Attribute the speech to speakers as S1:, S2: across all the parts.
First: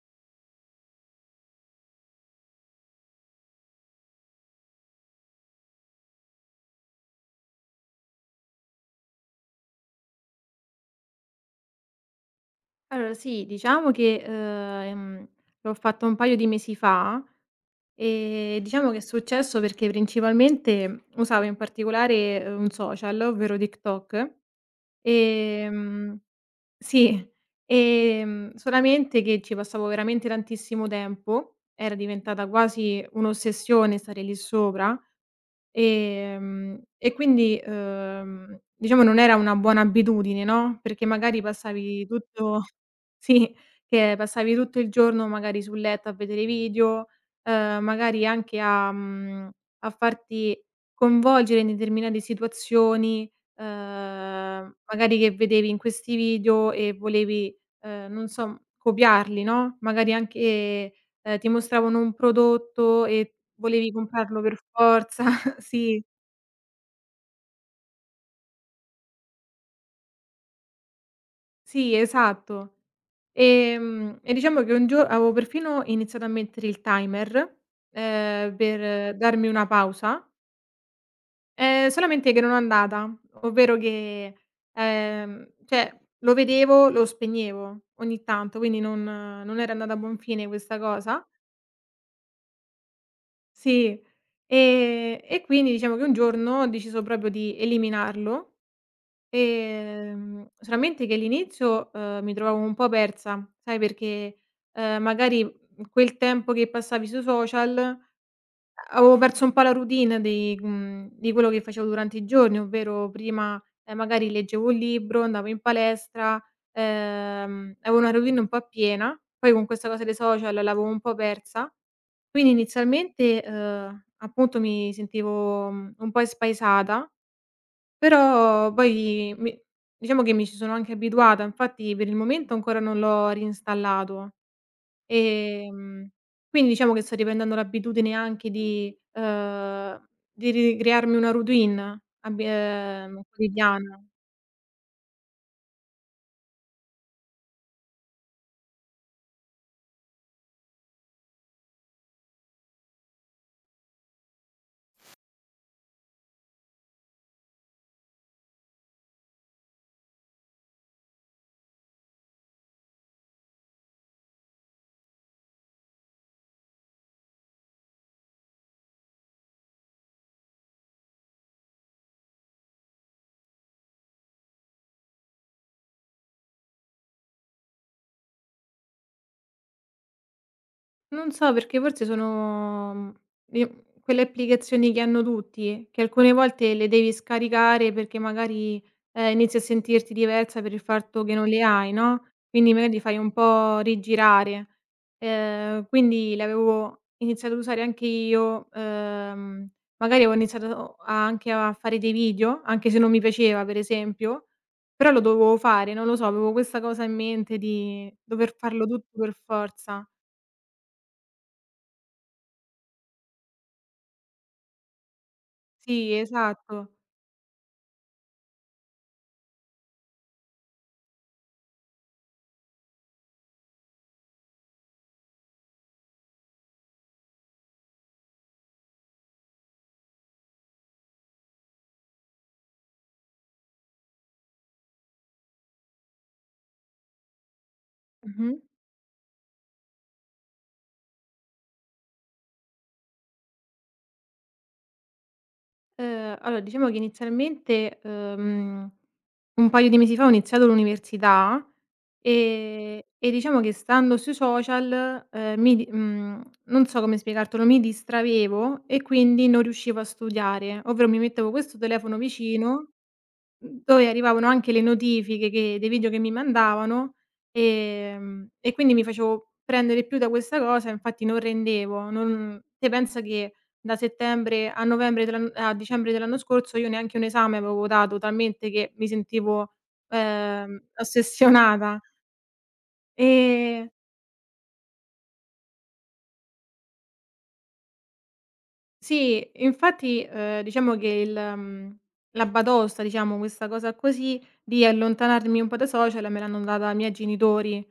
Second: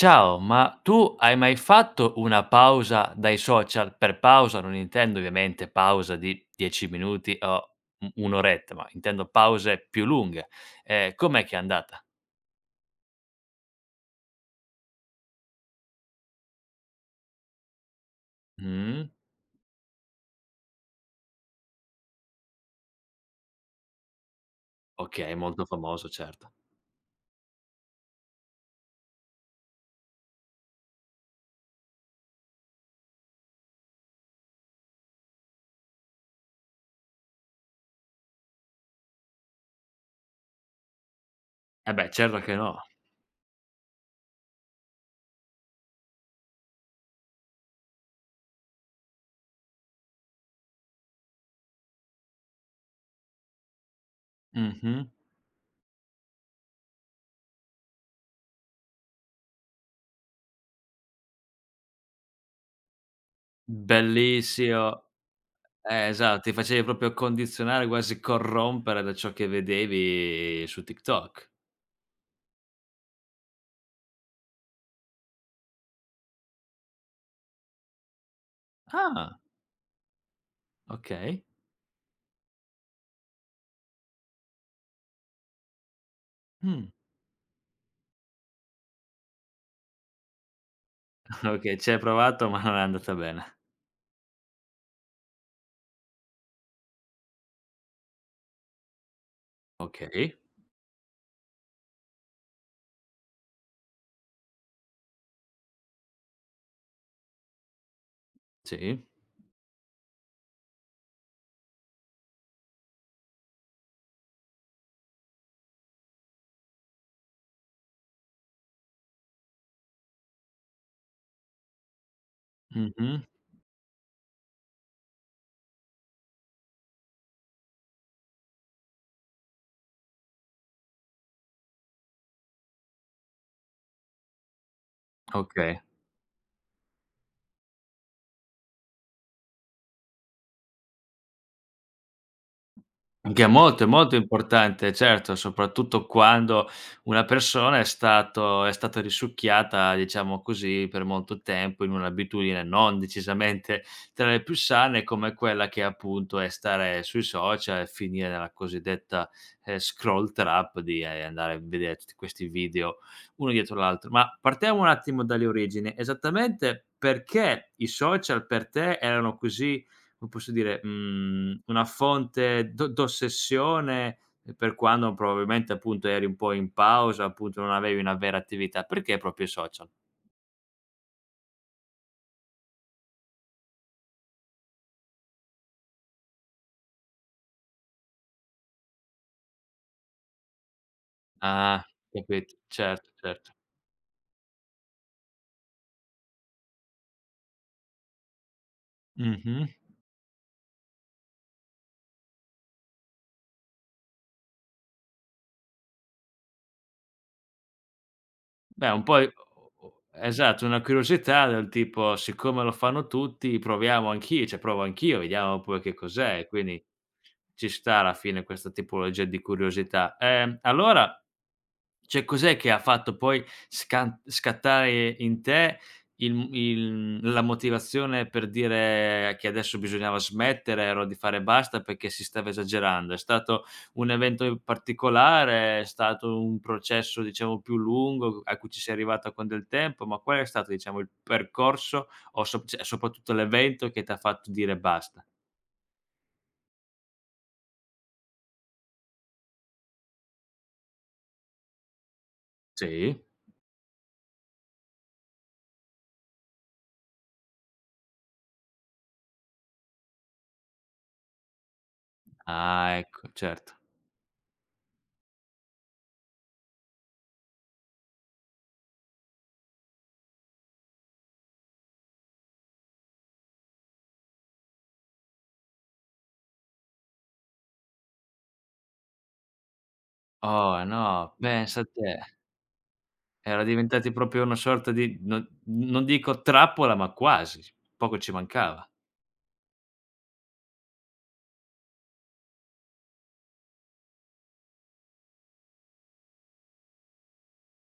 S1: Ciao, ma tu hai mai fatto una pausa dai social? Per pausa non intendo ovviamente pausa di 10 minuti o u un'oretta, ma intendo pause più lunghe. Com'è che è andata?
S2: Allora sì, diciamo che, l'ho fatto un paio di mesi fa e diciamo che è
S1: Mh,
S2: successo perché principalmente usavo in particolare, un social, ovvero TikTok,
S1: okay, molto famoso,
S2: ehm
S1: certo.
S2: sì, solamente che ci passavo veramente tantissimo tempo, era diventata quasi un'ossessione stare lì sopra. E quindi, diciamo non era una buona abitudine, no, perché magari
S1: Eh
S2: passavi
S1: beh, certo che
S2: tutto.
S1: no.
S2: Sì, che passavi tutto il giorno magari sul letto a vedere video, magari anche a a farti coinvolgere in determinate situazioni, uhm,
S1: Mh-mh.
S2: magari che vedevi in questi video e volevi, non so, copiarli, no, magari anche, ti mostravano un prodotto e volevi comprarlo per
S1: Bellissimo.
S2: forza. Sì,
S1: Esatto, ti facevi proprio condizionare, quasi corrompere da ciò che vedevi su TikTok.
S2: sì, esatto. E diciamo che un gio avevo perfino iniziato a mettere il timer, per
S1: Ah,
S2: darmi una pausa,
S1: okay.
S2: solamente che non è andata, ovvero che, cioè lo vedevo,
S1: Mh,
S2: lo spegnevo ogni tanto, quindi non era andata a buon fine questa cosa.
S1: okay, ci hai provato ma non è andata bene.
S2: Sì, e quindi diciamo che un giorno ho deciso proprio di eliminarlo.
S1: Okay.
S2: Solamente che all'inizio, mi trovavo un po' persa, sai perché, magari, quel tempo che passavi sui social
S1: Sì.
S2: avevo perso un po' la routine di di quello che facevo durante i giorni, ovvero prima, magari leggevo un libro, andavo in palestra, avevo una routine un po' piena, poi con questa cosa dei social l'avevo un po' persa. Quindi
S1: Mh-mh.
S2: inizialmente, appunto mi sentivo, un po' espaesata, però poi mi diciamo che mi ci sono anche abituata, infatti per il momento ancora non l'ho reinstallato.
S1: Okay.
S2: Ehm, quindi diciamo che sto riprendendo l'abitudine anche di ricrearmi una routine abbi
S1: Che è
S2: quotidiana.
S1: molto importante, certo, soprattutto quando una persona è stata risucchiata, diciamo così, per molto tempo in un'abitudine non decisamente tra le più sane, come quella che appunto è stare sui social e finire nella cosiddetta, scroll trap di, andare a vedere tutti questi video uno dietro l'altro. Ma partiamo un attimo dalle origini. Esattamente perché i social per te erano così. Come posso dire, una fonte d'ossessione per quando probabilmente, appunto, eri un po' in pausa, appunto, non avevi una vera attività. Perché proprio i social?
S2: Non so perché forse sono, io quelle applicazioni che hanno tutti, che alcune volte le devi scaricare perché magari, inizi a sentirti diversa per il fatto che non le
S1: Ah,
S2: hai, no,
S1: capito.
S2: quindi magari ti
S1: Certo,
S2: fai un
S1: certo.
S2: po' rigirare. Quindi l'avevo iniziato ad usare anche io,
S1: Mh-mh.
S2: magari avevo iniziato anche a fare dei video, anche se non mi piaceva per esempio, però lo dovevo fare, non lo so, avevo questa cosa in mente di dover farlo
S1: Beh, un
S2: tutto
S1: po' i
S2: per
S1: o
S2: forza.
S1: esatto, una curiosità del tipo: siccome lo fanno tutti proviamo anch'io, cioè provo anch'io, vediamo poi che
S2: Sì,
S1: cos'è, quindi
S2: esatto.
S1: ci sta alla fine questa tipologia di curiosità. Allora, cioè cos'è che ha fatto poi scan scattare in te il la motivazione per dire che adesso bisognava smettere, ero di fare basta perché si stava esagerando? È stato un evento in particolare? È stato un processo, diciamo, più lungo
S2: Mh-mh.
S1: a cui ci sei arrivata con del tempo? Ma qual è stato, diciamo, il percorso o sop cioè soprattutto l'evento che t'ha fatto dire basta?
S2: Allora diciamo che inizialmente, un paio di mesi fa ho iniziato l'università,
S1: Sì.
S2: e diciamo che stando sui social, non so come spiegartelo, mi distraevo e quindi non riuscivo a studiare, ovvero mi mettevo questo telefono vicino.
S1: Ah, ecco, certo.
S2: Dove arrivavano anche le notifiche che dei video che mi mandavano, e quindi mi facevo prendere più da questa cosa, infatti non rendevo, non te pensa che da settembre a novembre dell'ann a dicembre dell'anno scorso io neanche un esame avevo dato, talmente che mi sentivo,
S1: Oh no, pensa a
S2: ossessionata.
S1: te. Era
S2: Ehm,
S1: diventati proprio una sorta di non dico trappola, ma quasi. Poco ci mancava.
S2: sì, infatti, diciamo che la batosta, diciamo, questa cosa così, di allontanarmi un po' dai social me l'hanno data i miei genitori.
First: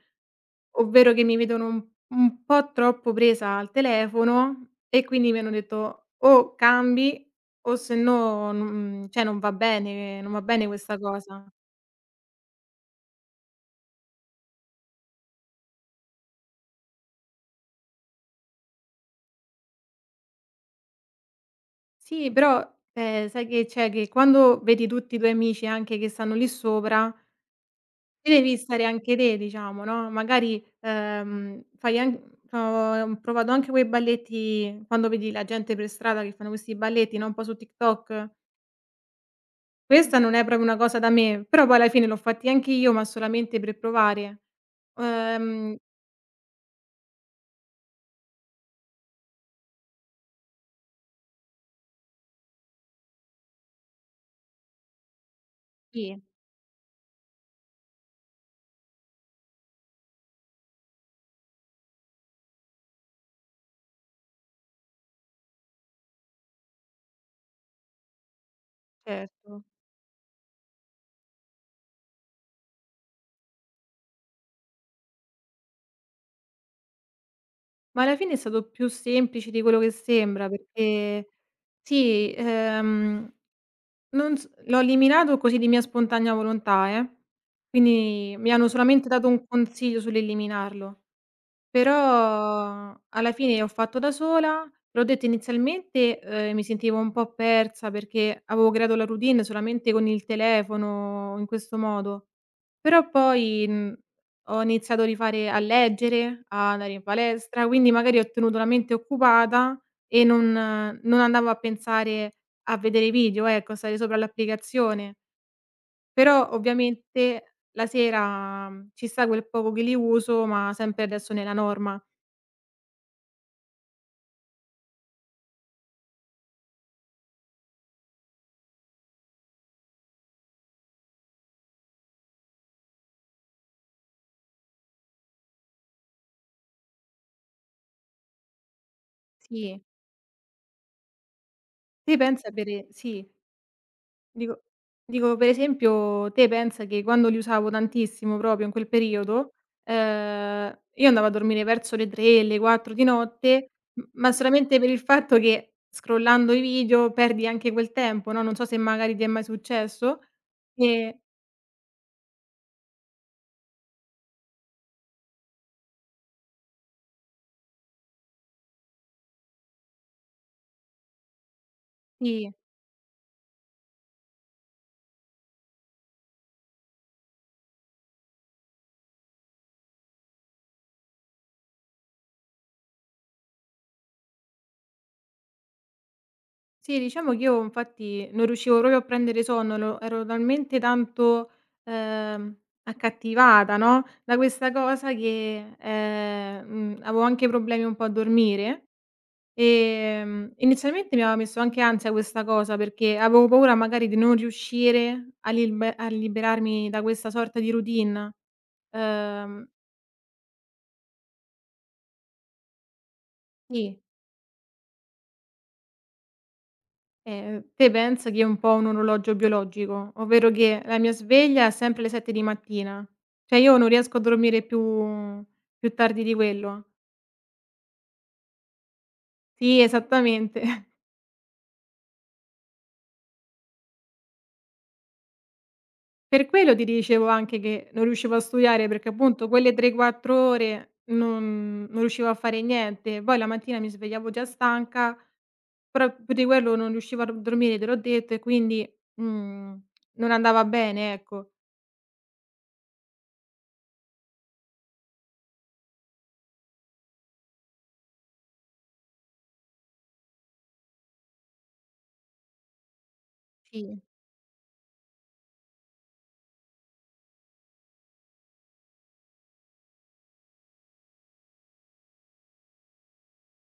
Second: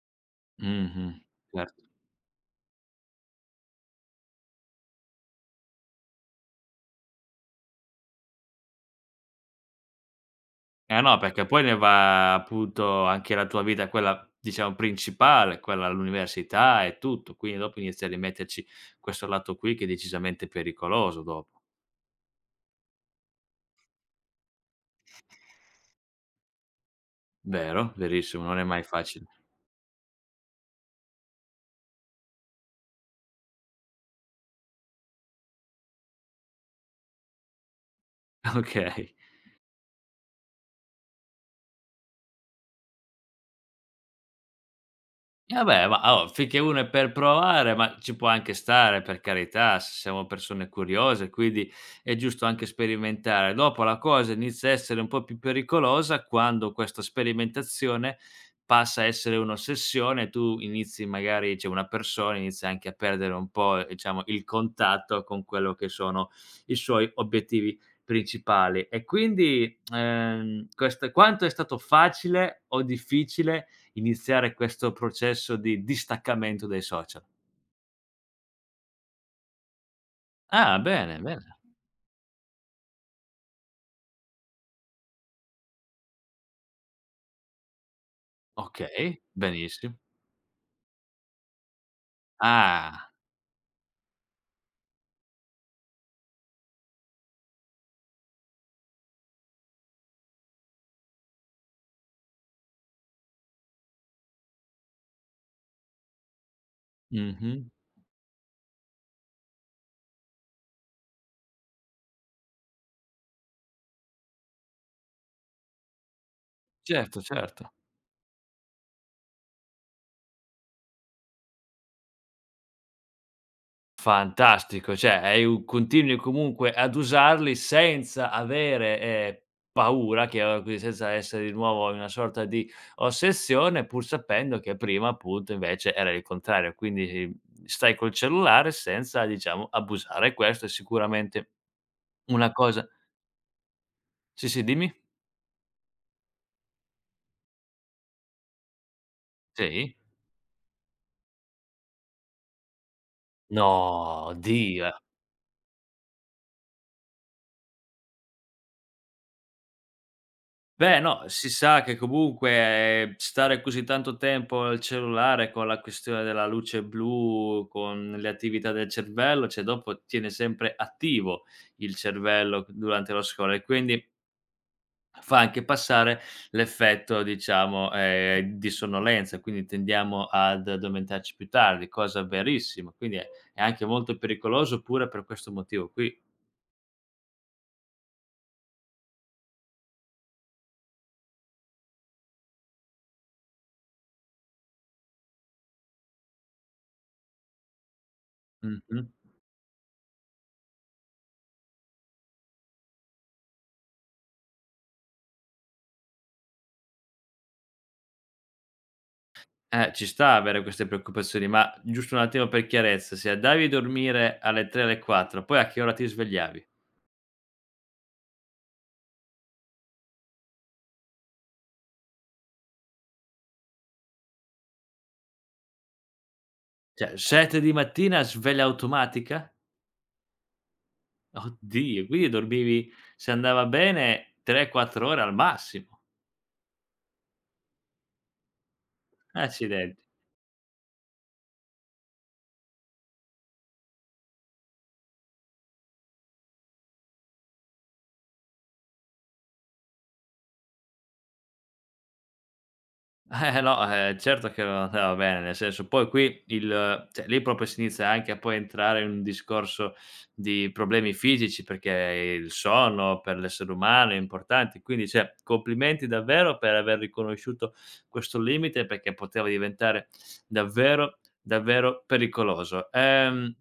S2: Ovvero
S1: Mh-mh,
S2: che mi vedono
S1: cer.
S2: un po' troppo presa al telefono e quindi mi hanno detto: "O cambi o se no non cioè non va bene non va bene questa
S1: Eh no,
S2: cosa".
S1: perché poi ne va appunto anche la tua vita quella, diciamo, principale, quella l'università e tutto, quindi dopo inizi a rimetterci questo lato qui che è decisamente pericoloso dopo.
S2: Sì, però, sai che c'è, che quando vedi tutti i tuoi amici anche che stanno lì sopra,
S1: Vero,
S2: ci
S1: verissimo,
S2: devi
S1: non è mai
S2: stare anche
S1: facile.
S2: te diciamo, no, magari, fai an ho provato anche quei balletti quando vedi la gente per strada che fanno questi balletti, no, un po' su TikTok.
S1: Okay.
S2: Questa non è proprio una cosa da me, però poi alla fine l'ho fatti anche io, ma solamente per provare.
S1: E
S2: Ehm,
S1: vabbè, ma oh, finché uno è per provare, ma ci può anche stare, per carità, s siamo persone curiose, quindi è giusto anche sperimentare. Dopo la cosa inizia a essere un po' più
S2: sì,
S1: pericolosa quando questa sperimentazione passa a essere un'ossessione, tu inizi magari cioè una persona inizia anche a perdere un po', diciamo il contatto con quello che sono i suoi obiettivi principali. E
S2: certo.
S1: quindi, questa quanto è stato facile o difficile iniziare questo processo di distaccamento dai social.
S2: Ma alla fine è stato più semplice di quello che sembra,
S1: Ah, bene,
S2: perché
S1: bene.
S2: sì, non s l'ho eliminato così di mia spontanea volontà, eh. Quindi mi hanno solamente
S1: Okay,
S2: dato un
S1: benissimo.
S2: consiglio sull'eliminarlo. Però
S1: Ah,
S2: alla fine ho fatto da sola, l'ho detto inizialmente, mi sentivo un po' persa perché avevo creato la routine solamente con il telefono, in questo modo. Però poi, ho iniziato a rifare a leggere, a andare in palestra,
S1: mh-mh.
S2: quindi magari ho tenuto la mente occupata e non non andavo a pensare a vedere video, ecco, a stare sopra l'applicazione. Però
S1: Certo,
S2: ovviamente
S1: certo.
S2: la sera, ci sta quel poco che li uso, ma sempre adesso nella norma.
S1: Fantastico, cioè hai u continui comunque ad usarli senza avere, paura, chiamiamola così, senza essere di nuovo in una sorta di ossessione, pur sapendo che prima appunto invece era il contrario. Quindi stai col cellulare senza diciamo
S2: Sì,
S1: abusare. Questo è sicuramente
S2: te pensa
S1: una
S2: per
S1: cosa.
S2: sì,
S1: Sì,
S2: dico
S1: sì, dimmi.
S2: dico per esempio te pensa che quando li usavo tantissimo proprio in quel periodo,
S1: Sì.
S2: io andavo a dormire verso le 3, le 4 di notte, m ma
S1: No,
S2: solamente per
S1: Dio.
S2: il fatto che scrollando i video perdi anche quel tempo, no, non so se magari ti è mai successo.
S1: Beh,
S2: E
S1: no, si sa che comunque stare così tanto tempo al cellulare con la questione della luce blu, con le attività del cervello, cioè dopo tiene sempre attivo il
S2: sì.
S1: cervello durante lo scuola e quindi fa anche passare l'effetto, diciamo, di sonnolenza, quindi tendiamo ad addormentarci più tardi, cosa verissima, quindi è anche molto pericoloso pure per questo motivo qui.
S2: Sì, diciamo che io infatti non riuscivo proprio a prendere sonno, lo ero talmente tanto, ehm, accattivata, no, da questa cosa che, avevo anche problemi un po' a dormire.
S1: Mh-mh.
S2: Inizialmente mi aveva messo anche ansia questa cosa, perché avevo paura magari di non riuscire a lilbe a liberarmi da questa sorta di routine. Ehm,
S1: Ci sta avere queste preoccupazioni, ma giusto un attimo per chiarezza, se andavi a
S2: sì.
S1: dormire alle 3, alle 4, poi a che ora ti svegliavi?
S2: Te pensa che è un po' un orologio biologico, ovvero che la mia sveglia è sempre alle 7 di mattina. Cioè io non riesco a dormire più tardi di quello.
S1: Cioè 7 di mattina sveglia automatica?
S2: Sì, esattamente.
S1: Oddio, quindi dormivi se andava bene 3, 4 ore al massimo.
S2: Per quello ti dicevo anche che non riuscivo a studiare perché appunto quelle 3,
S1: Acciden.
S2: 4 ore non riuscivo a fare niente. Poi la mattina mi svegliavo già stanca, però più di quello non riuscivo a d dormire, te l'ho detto, e quindi, mhmm, non andava bene, ecco.
S1: No, certo che non andava bene, nel senso poi qui il cioè lì proprio si inizia anche a poi entrare in un discorso di problemi fisici, perché il sonno per l'essere
S2: Sì.
S1: umano è importante, quindi cioè complimenti davvero per aver riconosciuto questo limite, perché poteva diventare davvero, davvero pericoloso.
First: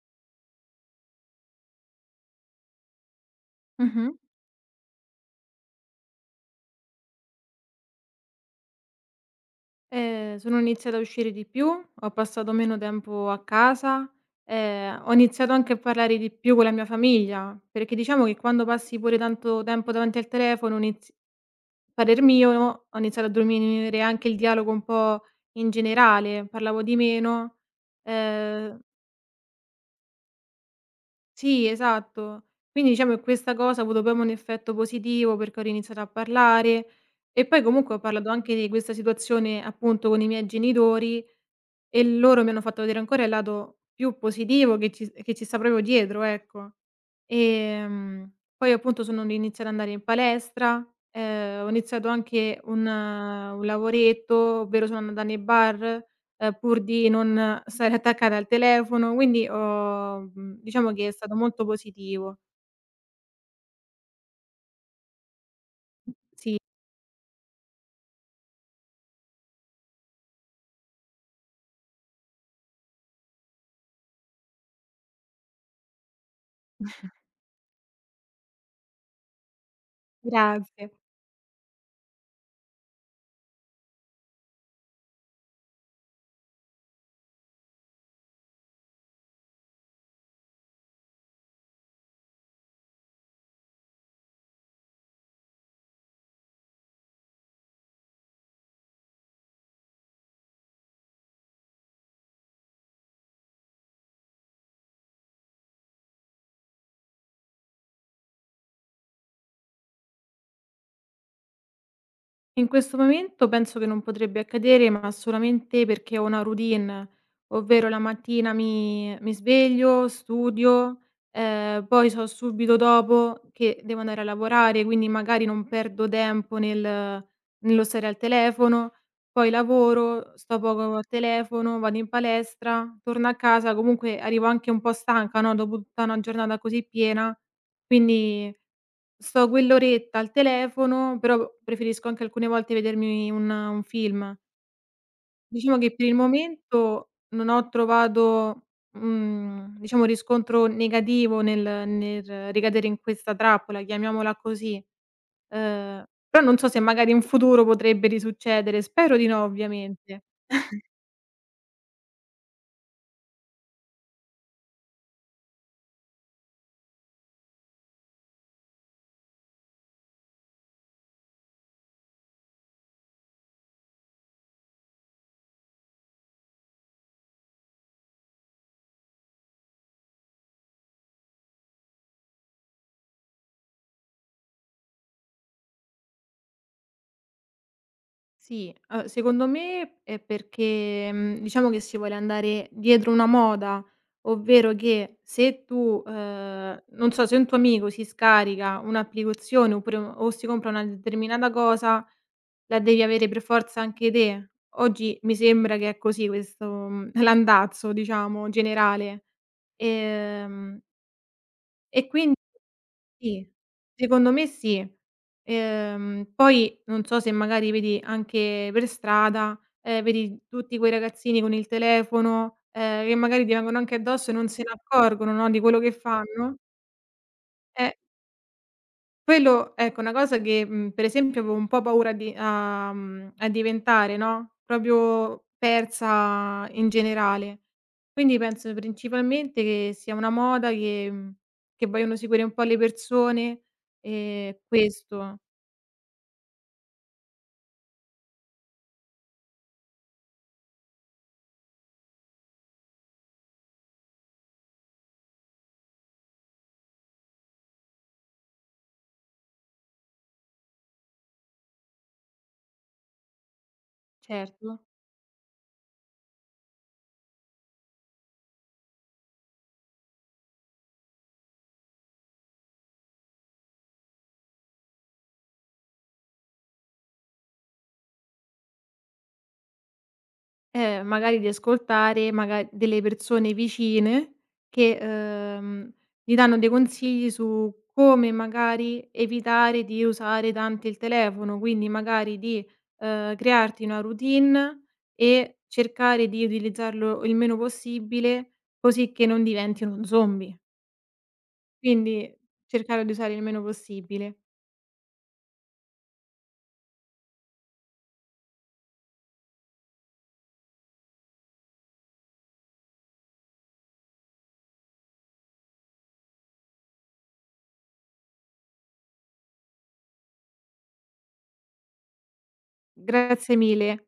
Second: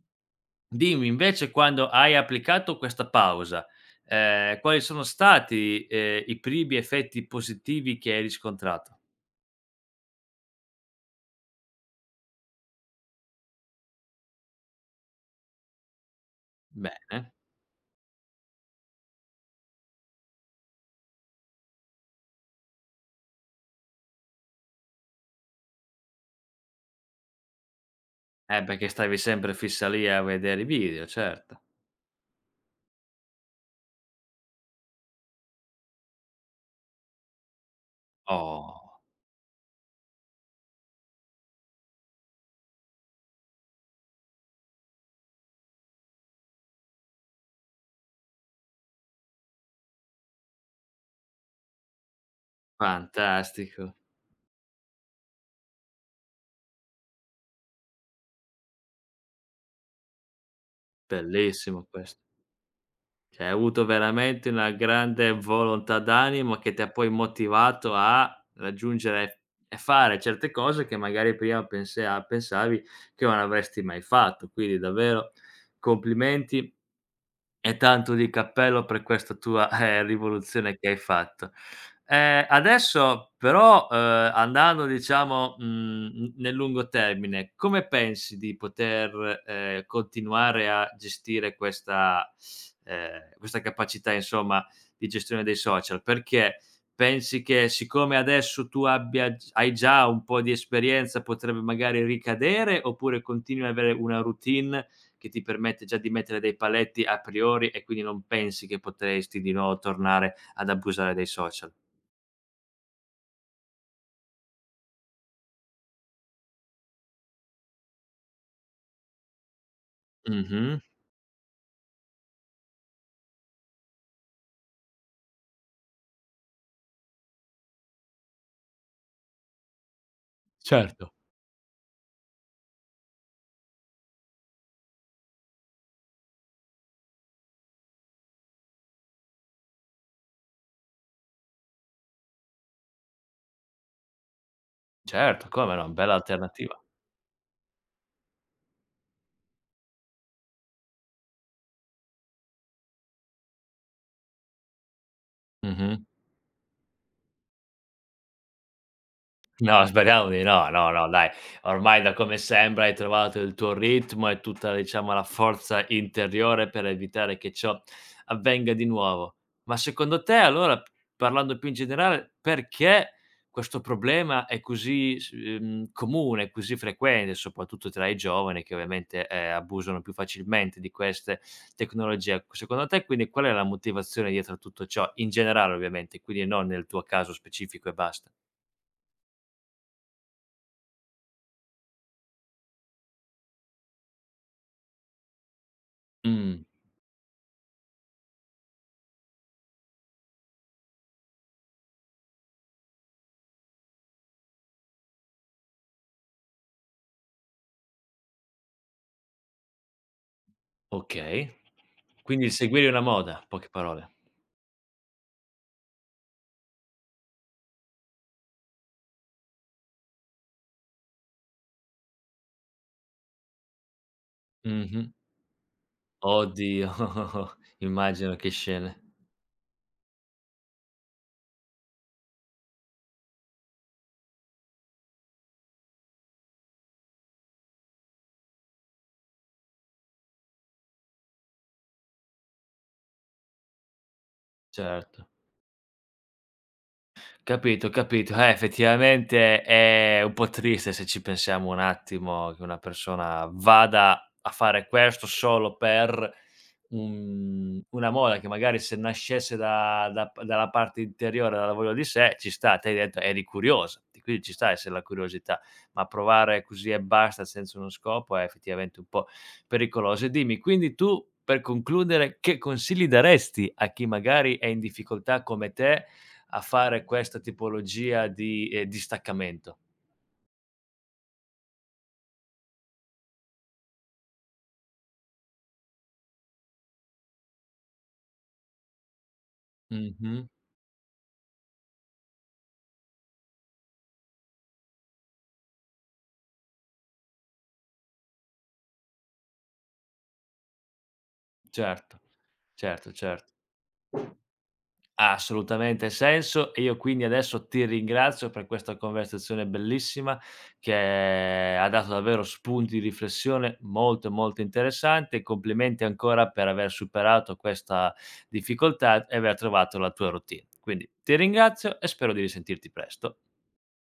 S1: Dimmi invece quando hai applicato questa pausa,
S2: Mh-mh.
S1: quali sono stati, i primi effetti positivi che hai riscontrato?
S2: Sono iniziata a uscire di più, ho passato meno tempo a casa, ho iniziato anche a parlare di più con la mia
S1: Bene.
S2: famiglia, perché diciamo che quando passi pure tanto tempo davanti al telefono inizi parer mio, no? Ho iniziato a diminuire anche il dialogo un po' in generale, parlavo di meno. Ehm
S1: Perché stavi sempre fissa lì a vedere i video, certo.
S2: sì, esatto. Quindi diciamo che questa cosa ha avuto poi un effetto positivo perché ho riiniziato a parlare e poi comunque ho parlato anche di questa
S1: Oh,
S2: situazione appunto con i miei genitori. E loro mi hanno fatto vedere ancora il lato più positivo che ci sta proprio dietro, ecco. Poi appunto sono n iniziata ad andare in palestra, ho iniziato anche un
S1: fantastico,
S2: lavoretto, ovvero sono andata nei bar, pur di non stare attaccata al telefono, quindi ho diciamo che è stato molto
S1: bellissimo questo.
S2: positivo.
S1: Cioè, hai avuto veramente una grande volontà d'animo
S2: Sì,
S1: che ti ha poi motivato a raggiungere e fare certe cose che magari prima pense a pensavi che non avresti mai fatto. Quindi davvero complimenti e tanto di cappello per questa tua, rivoluzione che
S2: grazie.
S1: hai fatto. Adesso però, andando diciamo, mhmm, n nel lungo termine, come pensi di poter, continuare a gestire questa questa capacità insomma di gestione dei social? Perché pensi che siccome adesso tu abbia g hai già un po' di esperienza potrebbe magari ricadere, oppure continui ad avere una routine che ti permette già di mettere dei paletti a priori e quindi non pensi che potresti di nuovo tornare ad abusare dei social.
S2: In questo momento penso che non potrebbe accadere, ma solamente perché ho una routine, ovvero la mattina mi sveglio,
S1: Mh-mh.
S2: studio, poi so subito dopo che devo andare a lavorare, quindi magari non perdo tempo nel nello stare al telefono, poi lavoro, sto poco al telefono, vado in palestra, torno a casa, comunque arrivo anche un po' stanca, no, dopo tutta una giornata così piena, quindi sto quell'oretta al telefono, però preferisco anche alcune volte vedermi un film.
S1: Certo, come
S2: Diciamo
S1: no,
S2: che per
S1: bella
S2: il
S1: alternativa.
S2: momento non ho trovato, diciamo un riscontro negativo nel nel ricadere in questa trappola, chiamiamola così. Uhm,
S1: Mh-mh.
S2: Però non so se magari in futuro potrebbe risuccedere, spero di no
S1: No,
S2: ovviamente.
S1: speriamo di no, no, no dai, ormai da come sembra hai trovato il tuo ritmo e tutta diciamo la forza interiore per evitare che ciò avvenga di nuovo. Ma secondo te allora, parlando più in generale, perché questo problema è così s comune, così frequente, soprattutto tra i giovani che ovviamente, abusano più facilmente di queste tecnologie? Secondo te quindi qual è la motivazione dietro a tutto ciò? In generale ovviamente, quindi non nel tuo caso specifico e basta.
S2: Sì, secondo me è perché, diciamo che si vuole andare dietro una moda, ovvero che se tu,
S1: Mh.
S2: non so, se un tuo amico si scarica un'applicazione oppure o si compra una determinata cosa, la devi avere per forza anche te. Oggi mi sembra che è così questo, l'andazzo diciamo generale. Ehm,
S1: Okay.
S2: e quindi
S1: Quindi il seguire una moda,
S2: sì,
S1: poche parole.
S2: secondo me sì. Poi non so se magari vedi anche per strada, vedi tutti quei ragazzini con il telefono, che magari ti vengono anche addosso e non se ne
S1: Mh-mh.
S2: accorgono, no, di quello che fanno.
S1: Oddio,
S2: Eh.
S1: immagino che scene.
S2: Quello ecco, una cosa che, per esempio avevo un po' paura a diventare, no, proprio persa in generale. Quindi penso principalmente che sia una moda che che vogliono seguire un po' le persone,
S1: Certo.
S2: questo
S1: Capito, capito. Effettivamente è un po' triste se ci pensiamo un attimo che una persona vada a fare questo solo per un una moda che magari se nascesse da da p dalla parte interiore, dalla voglia di sé, ci sta. Te hai detto eri curiosa, e quindi ci sta
S2: certo.
S1: essere la curiosità, ma provare così e basta senza uno scopo è effettivamente un po' pericoloso. E dimmi, quindi tu per concludere che consigli daresti a chi magari è in difficoltà come te a fare questa tipologia di staccamento.
S2: Magari di ascoltare maga delle persone vicine che, gli danno dei consigli su come magari evitare di
S1: Mh-mh.
S2: usare tanto il telefono, quindi magari di, crearti una routine e cercare di utilizzarlo il meno possibile, così che non diventi uno zombie.
S1: Certo,
S2: Quindi cercare di
S1: certo,
S2: usare il
S1: certo.
S2: meno possibile.
S1: Ha assolutamente senso e io quindi adesso ti ringrazio per questa conversazione bellissima che ha dato davvero spunti di riflessione molto, molto interessanti e complimenti ancora per aver superato questa difficoltà e aver trovato la tua routine. Quindi ti ringrazio e spero di risentirti presto.
S2: Grazie mille.